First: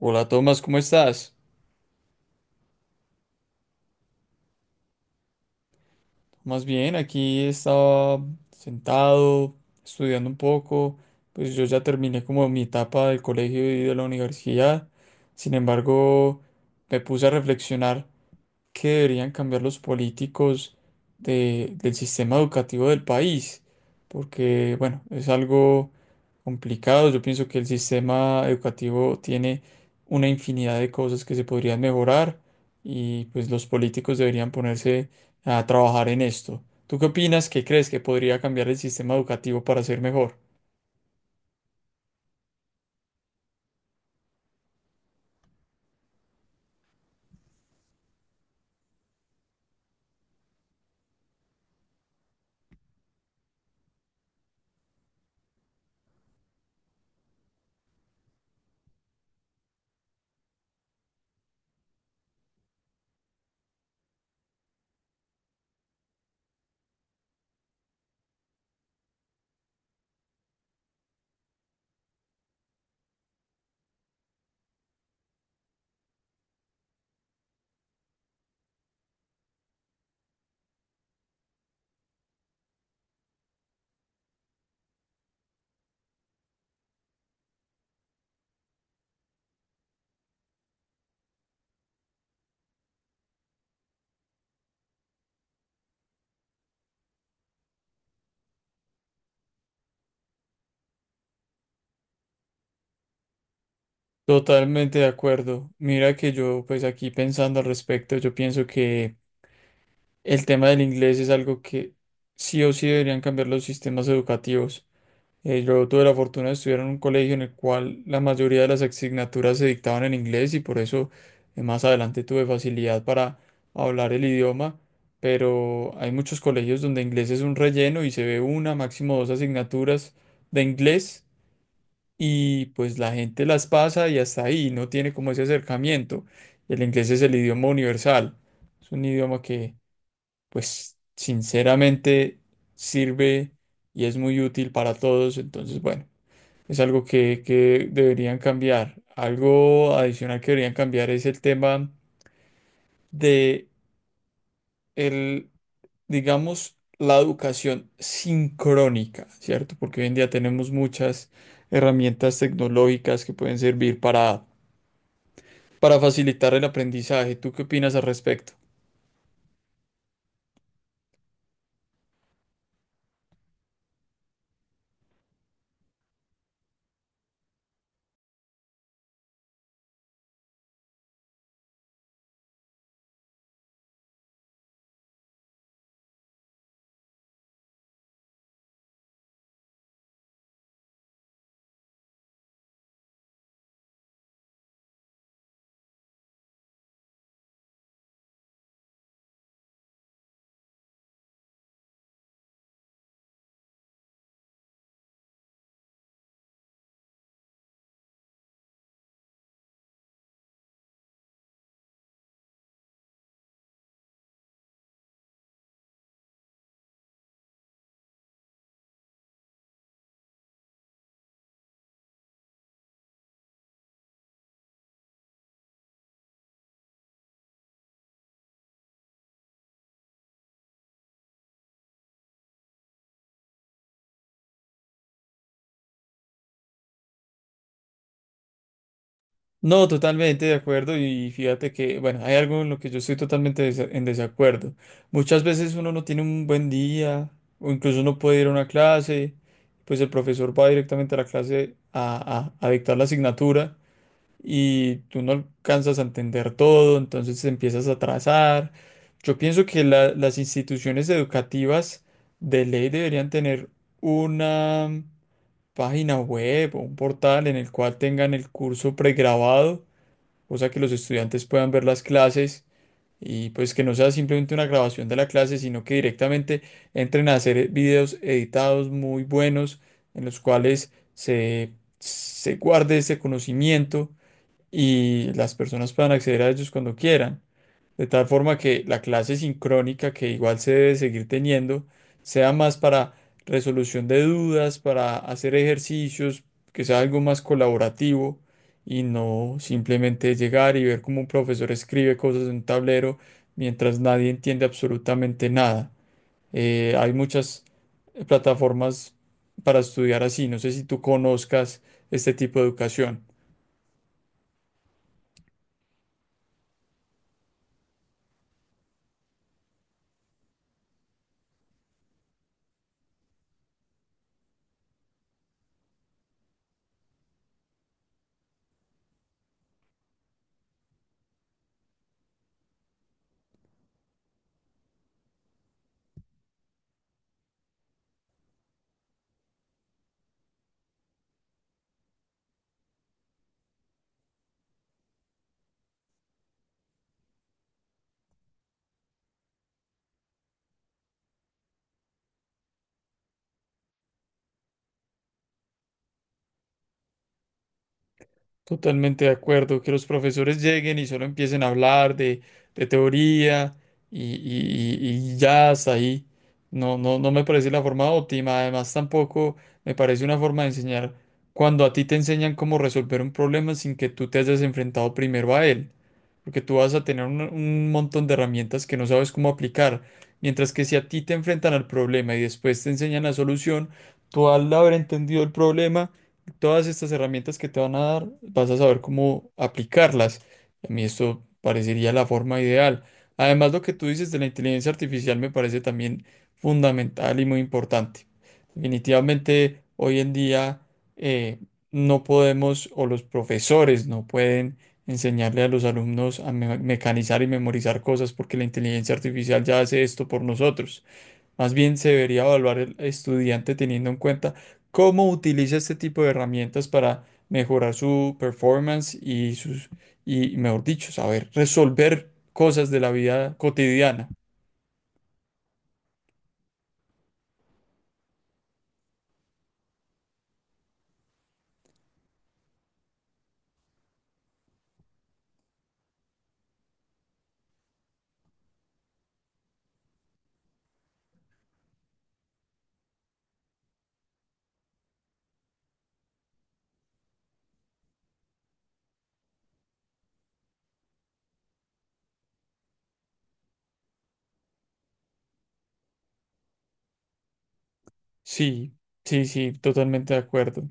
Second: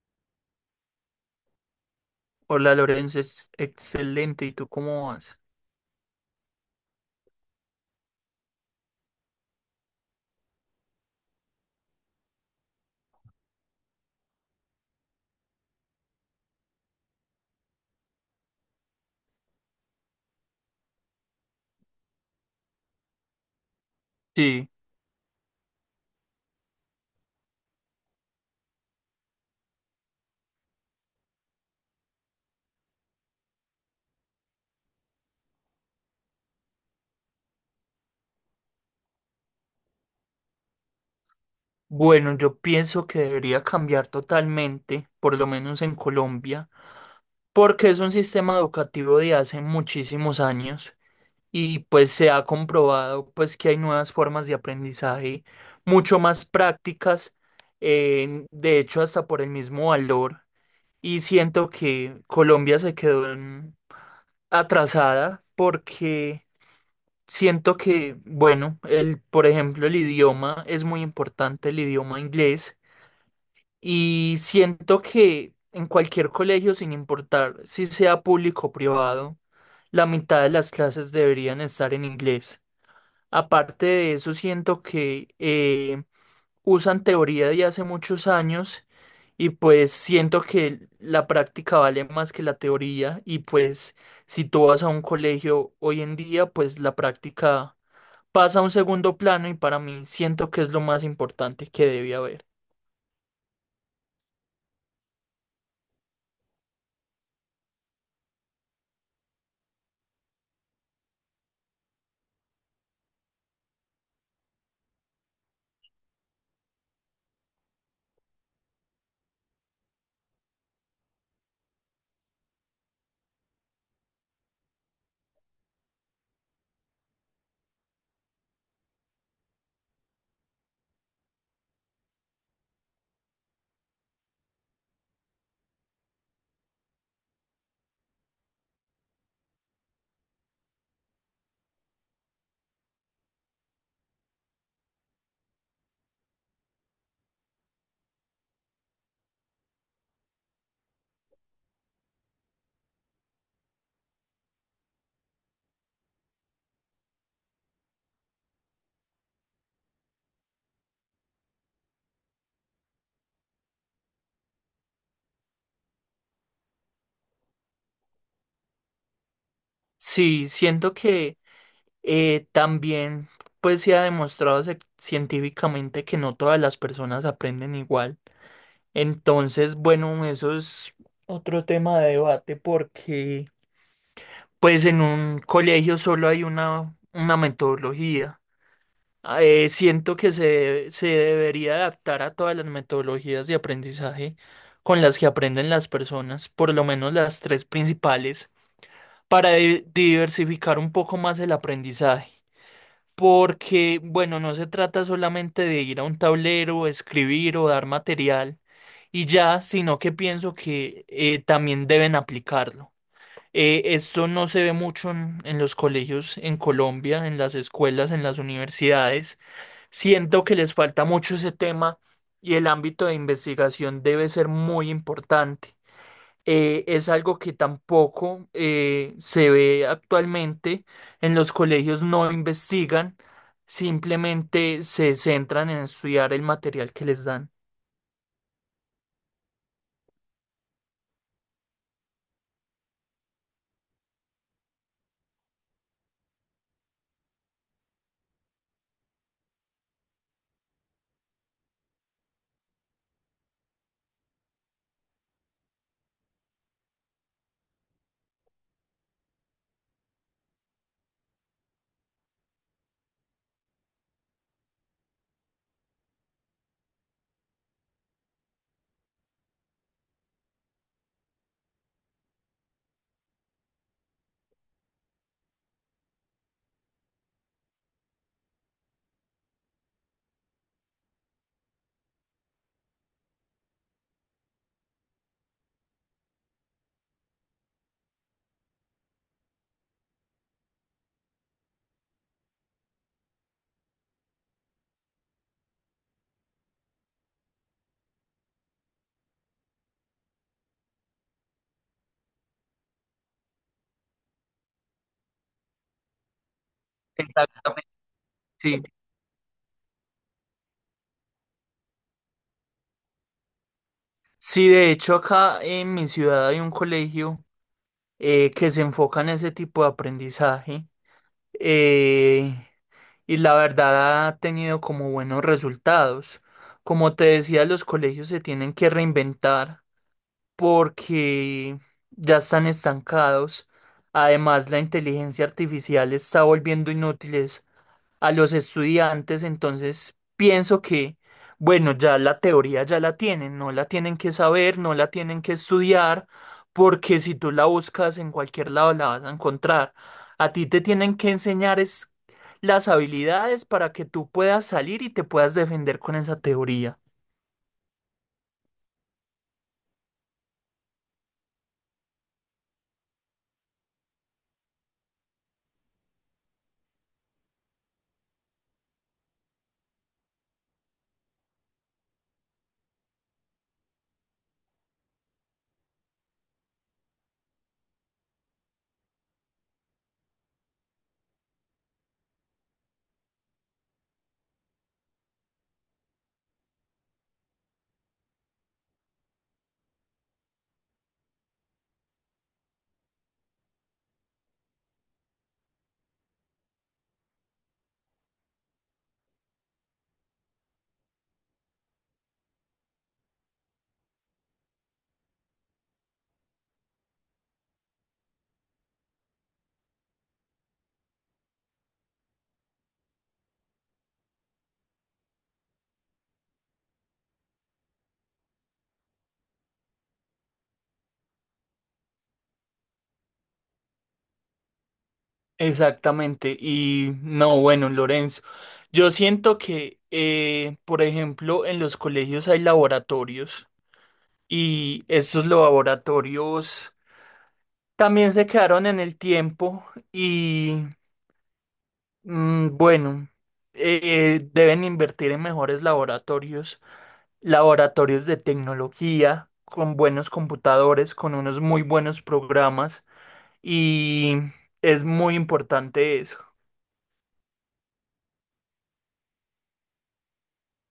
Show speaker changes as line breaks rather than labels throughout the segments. Hola Tomás, ¿cómo estás?
Hola Lorenzo, es excelente. ¿Y tú cómo vas?
Más bien, aquí estaba sentado, estudiando un poco, pues yo ya terminé como mi etapa del colegio y de la universidad, sin embargo, me puse a reflexionar qué deberían cambiar los políticos del sistema educativo del país,
Sí.
porque bueno, es algo complicados. Yo pienso que el sistema educativo tiene una infinidad de cosas que se podrían mejorar y pues los políticos deberían ponerse a trabajar en esto. ¿Tú qué opinas? ¿Qué crees que podría cambiar el sistema educativo para ser mejor?
Bueno, yo pienso que debería cambiar totalmente, por lo menos en Colombia, porque es un sistema educativo de hace muchísimos años y pues se ha comprobado pues que hay nuevas formas de aprendizaje mucho más prácticas, de hecho hasta por el mismo valor y siento que Colombia se quedó en- atrasada porque siento que, bueno, el, por ejemplo, el idioma es muy importante, el idioma inglés, y siento que en cualquier colegio, sin importar si sea público o privado, la mitad de las clases deberían estar en inglés. Aparte de eso, siento que usan teoría de hace muchos años y pues siento que la práctica vale más que la teoría y pues si tú vas a un colegio hoy en día, pues la práctica pasa a un segundo plano y para mí siento que es lo más importante que debe haber.
Totalmente de acuerdo. Mira que yo pues aquí pensando al respecto, yo pienso que el tema del inglés es algo que sí o sí deberían cambiar los sistemas educativos. Yo tuve la fortuna de estudiar en un colegio en el cual la mayoría de las asignaturas se dictaban en inglés y por eso más adelante tuve facilidad para hablar el idioma, pero hay muchos colegios donde inglés es un relleno y se ve una, máximo dos asignaturas de inglés y pues la gente las pasa y hasta ahí, no tiene como ese acercamiento. El inglés es el idioma universal, es un idioma que pues sinceramente sirve y es muy útil para todos, entonces bueno. Es algo que deberían cambiar. Algo adicional que deberían cambiar es el tema de el, digamos, la educación sincrónica, ¿cierto? Porque hoy en día tenemos muchas herramientas tecnológicas que pueden servir para facilitar el aprendizaje. ¿Tú qué opinas al respecto?
Sí, siento que también pues se ha demostrado científicamente que no todas las personas aprenden igual. Entonces, bueno, eso es otro tema de debate porque pues en un colegio solo hay una metodología. Siento que se debería adaptar a todas las metodologías de aprendizaje con las que aprenden las personas, por lo menos las tres principales, para diversificar un poco más el aprendizaje. Porque, bueno, no se trata solamente de ir a un tablero, escribir o dar material y ya, sino que pienso que también deben aplicarlo. Esto no se ve mucho en los colegios en Colombia, en las escuelas, en las universidades. Siento que les falta mucho ese tema y el ámbito de investigación debe ser muy importante. Es algo que tampoco se ve actualmente. En los colegios no investigan, simplemente se centran en estudiar el material que les dan.
No, totalmente de acuerdo y fíjate que, bueno, hay algo en lo que yo estoy totalmente en desacuerdo. Muchas veces uno no tiene un buen día o incluso no puede ir a una clase, pues el profesor va directamente a la clase a dictar la asignatura y tú no alcanzas a entender todo, entonces te empiezas a atrasar. Yo pienso que las instituciones educativas de ley deberían tener una página web o un portal en el cual tengan el curso pregrabado cosa que los estudiantes puedan ver las clases y pues que no sea simplemente una grabación de la clase, sino que directamente entren a hacer videos editados muy buenos en los cuales se guarde ese conocimiento y las personas puedan acceder a ellos cuando quieran. De tal forma que la clase sincrónica, que igual se debe seguir teniendo, sea más para resolución de dudas, para hacer ejercicios, que sea algo más colaborativo y no simplemente llegar y ver cómo un profesor escribe cosas en un tablero mientras nadie entiende absolutamente nada. Hay muchas
Exactamente. Sí,
plataformas para estudiar así. No sé si tú conozcas este tipo de educación.
sí, de hecho acá en mi ciudad hay un colegio que se enfoca en ese tipo de aprendizaje, eh, y la verdad ha tenido como buenos resultados. Como te decía, los colegios se tienen que reinventar porque ya están estancados. Además, la inteligencia artificial está volviendo inútiles a los estudiantes, entonces pienso que, bueno, ya la teoría ya la tienen, no la tienen que saber, no la tienen que estudiar, porque si tú la buscas en cualquier lado la vas a encontrar. A ti te tienen que enseñar es las habilidades para que tú puedas salir y te puedas defender con esa teoría.
Totalmente de acuerdo, que los profesores lleguen y solo empiecen a hablar de teoría y, y ya hasta ahí. No, no, no me parece la forma óptima. Además, tampoco me parece una forma de enseñar cuando a ti te enseñan cómo resolver un problema sin que tú te hayas enfrentado primero a él porque tú vas a tener un montón de herramientas que no sabes cómo aplicar, mientras que si a ti te enfrentan al problema y después te enseñan la solución, tú al haber entendido el problema, todas estas herramientas que te van a dar, vas a saber cómo aplicarlas. A mí esto parecería la forma ideal. Además, lo que tú dices de la inteligencia artificial me parece también fundamental y muy importante. Definitivamente, hoy en día eh, no podemos, o los profesores no pueden enseñarle a los alumnos a mecanizar y memorizar cosas porque la inteligencia artificial ya hace esto por nosotros. Más bien se debería evaluar el estudiante teniendo en cuenta cómo utiliza este tipo de herramientas para mejorar su performance y y mejor dicho, saber resolver cosas de la vida cotidiana.
Exactamente. Y no, bueno, Lorenzo, yo siento que, por ejemplo, en los colegios hay laboratorios y estos laboratorios también se quedaron en el tiempo y, bueno, deben invertir en mejores laboratorios, laboratorios de tecnología, con buenos computadores, con unos muy buenos programas, y es muy importante eso.
Sí, sí, sí, totalmente de acuerdo.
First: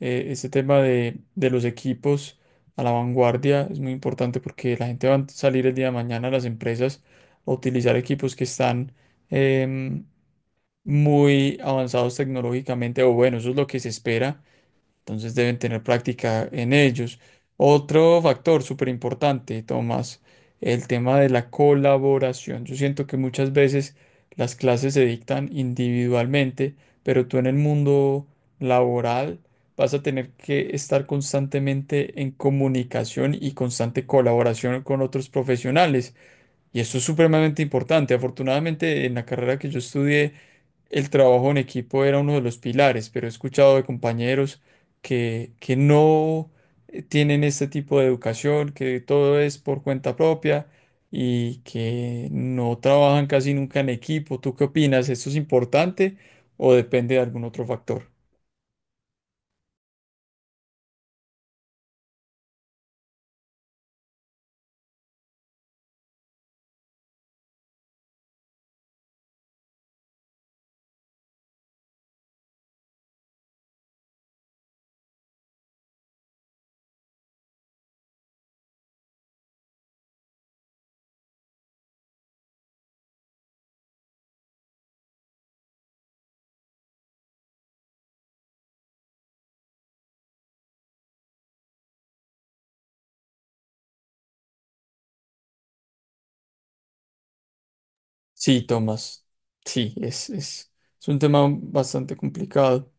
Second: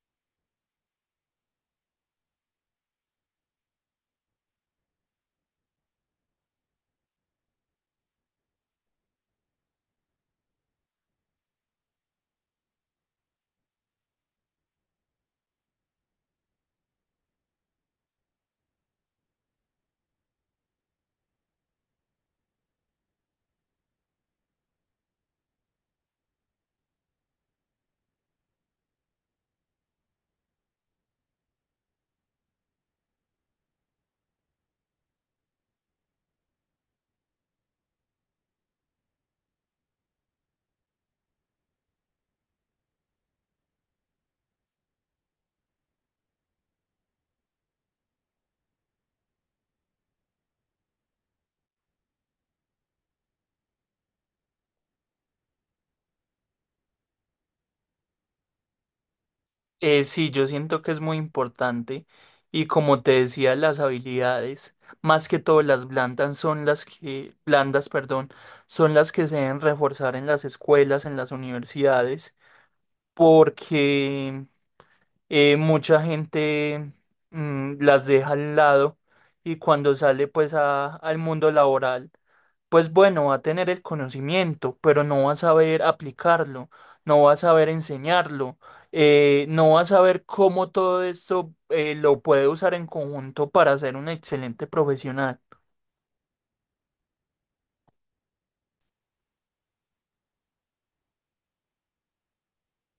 Este tema de los equipos a la vanguardia es muy importante porque la gente va a salir el día de mañana a las empresas a utilizar equipos que están em, muy avanzados tecnológicamente, o bueno, eso es lo que se espera. Entonces deben tener práctica en ellos. Otro factor súper importante, Tomás, el tema de la colaboración. Yo siento que muchas veces las clases se dictan individualmente, pero tú en el mundo laboral vas a tener que estar constantemente en comunicación y constante colaboración con otros profesionales. Y eso es supremamente importante. Afortunadamente, en la carrera que yo estudié, el trabajo en equipo era uno de los pilares, pero he escuchado de compañeros que no tienen este tipo de educación, que todo es por cuenta propia y que no trabajan casi nunca en equipo. ¿Tú qué opinas? ¿Esto es importante o depende de algún otro factor?
Sí, yo siento que es muy importante y como te decía, las habilidades, más que todo las blandas son las que, blandas, perdón, son las que se deben reforzar en las escuelas, en las universidades porque mucha gente, las deja al lado y cuando sale pues al mundo laboral, pues bueno, va a tener el conocimiento, pero no va a saber aplicarlo, no va a saber enseñarlo, no va a saber cómo todo esto lo puede usar en conjunto para ser un excelente profesional.
Sí, Tomás. Sí, es un tema bastante complicado,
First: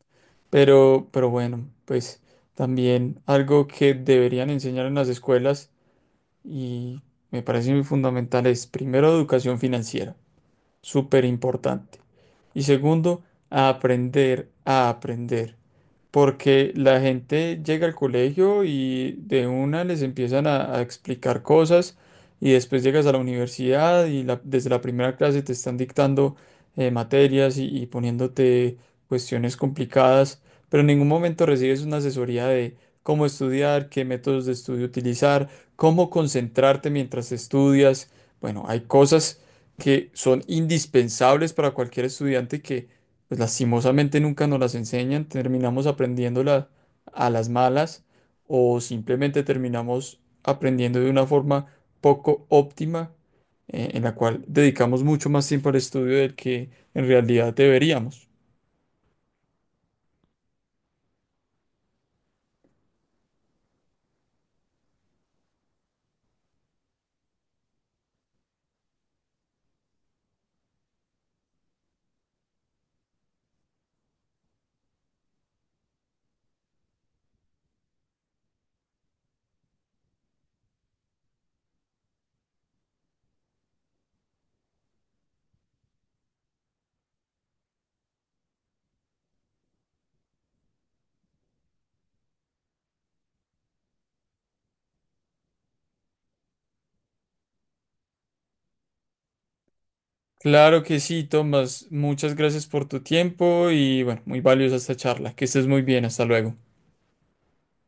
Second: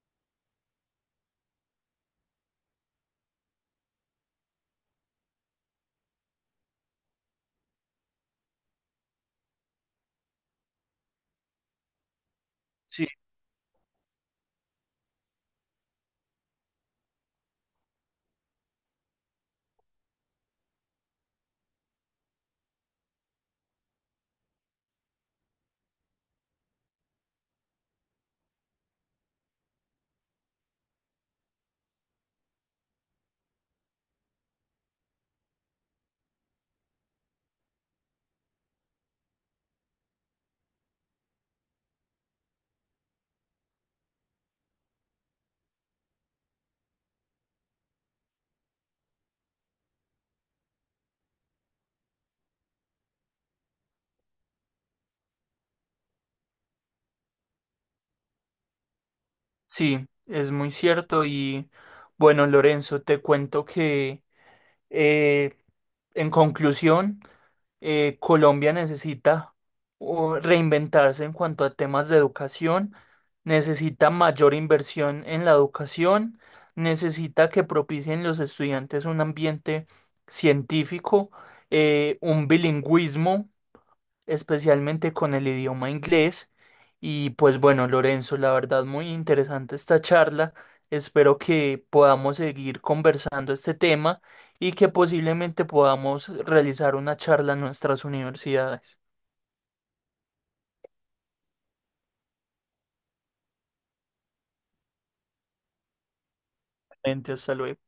pero bueno, pues también algo que deberían enseñar en las escuelas y me parece muy fundamental es primero, educación financiera súper importante. Y
Sí.
segundo, a a aprender. Porque la gente llega al colegio y de una les empiezan a explicar cosas y después llegas a la universidad y desde la primera clase te están dictando materias y poniéndote cuestiones complicadas, pero en ningún momento recibes una asesoría de cómo estudiar, qué métodos de estudio utilizar, cómo concentrarte mientras estudias. Bueno, hay cosas que son indispensables para cualquier estudiante que, pues lastimosamente nunca nos las enseñan, terminamos aprendiéndolas a las malas o simplemente terminamos aprendiendo de una forma poco óptima, en la cual dedicamos mucho más tiempo al estudio del que en realidad deberíamos.
Sí, es muy cierto y bueno, Lorenzo, te cuento que eh, en conclusión, Colombia necesita o reinventarse en cuanto a temas de educación, necesita mayor inversión en la educación, necesita que propicien los estudiantes un ambiente científico, un bilingüismo especialmente con el idioma inglés. Y pues bueno, Lorenzo, la verdad muy interesante esta charla. Espero que podamos seguir conversando este tema y que posiblemente podamos realizar una charla en nuestras universidades.
Claro que sí, Tomás, muchas gracias por tu tiempo y bueno, muy valiosa esta charla. Que estés muy bien, hasta luego.
Hasta luego.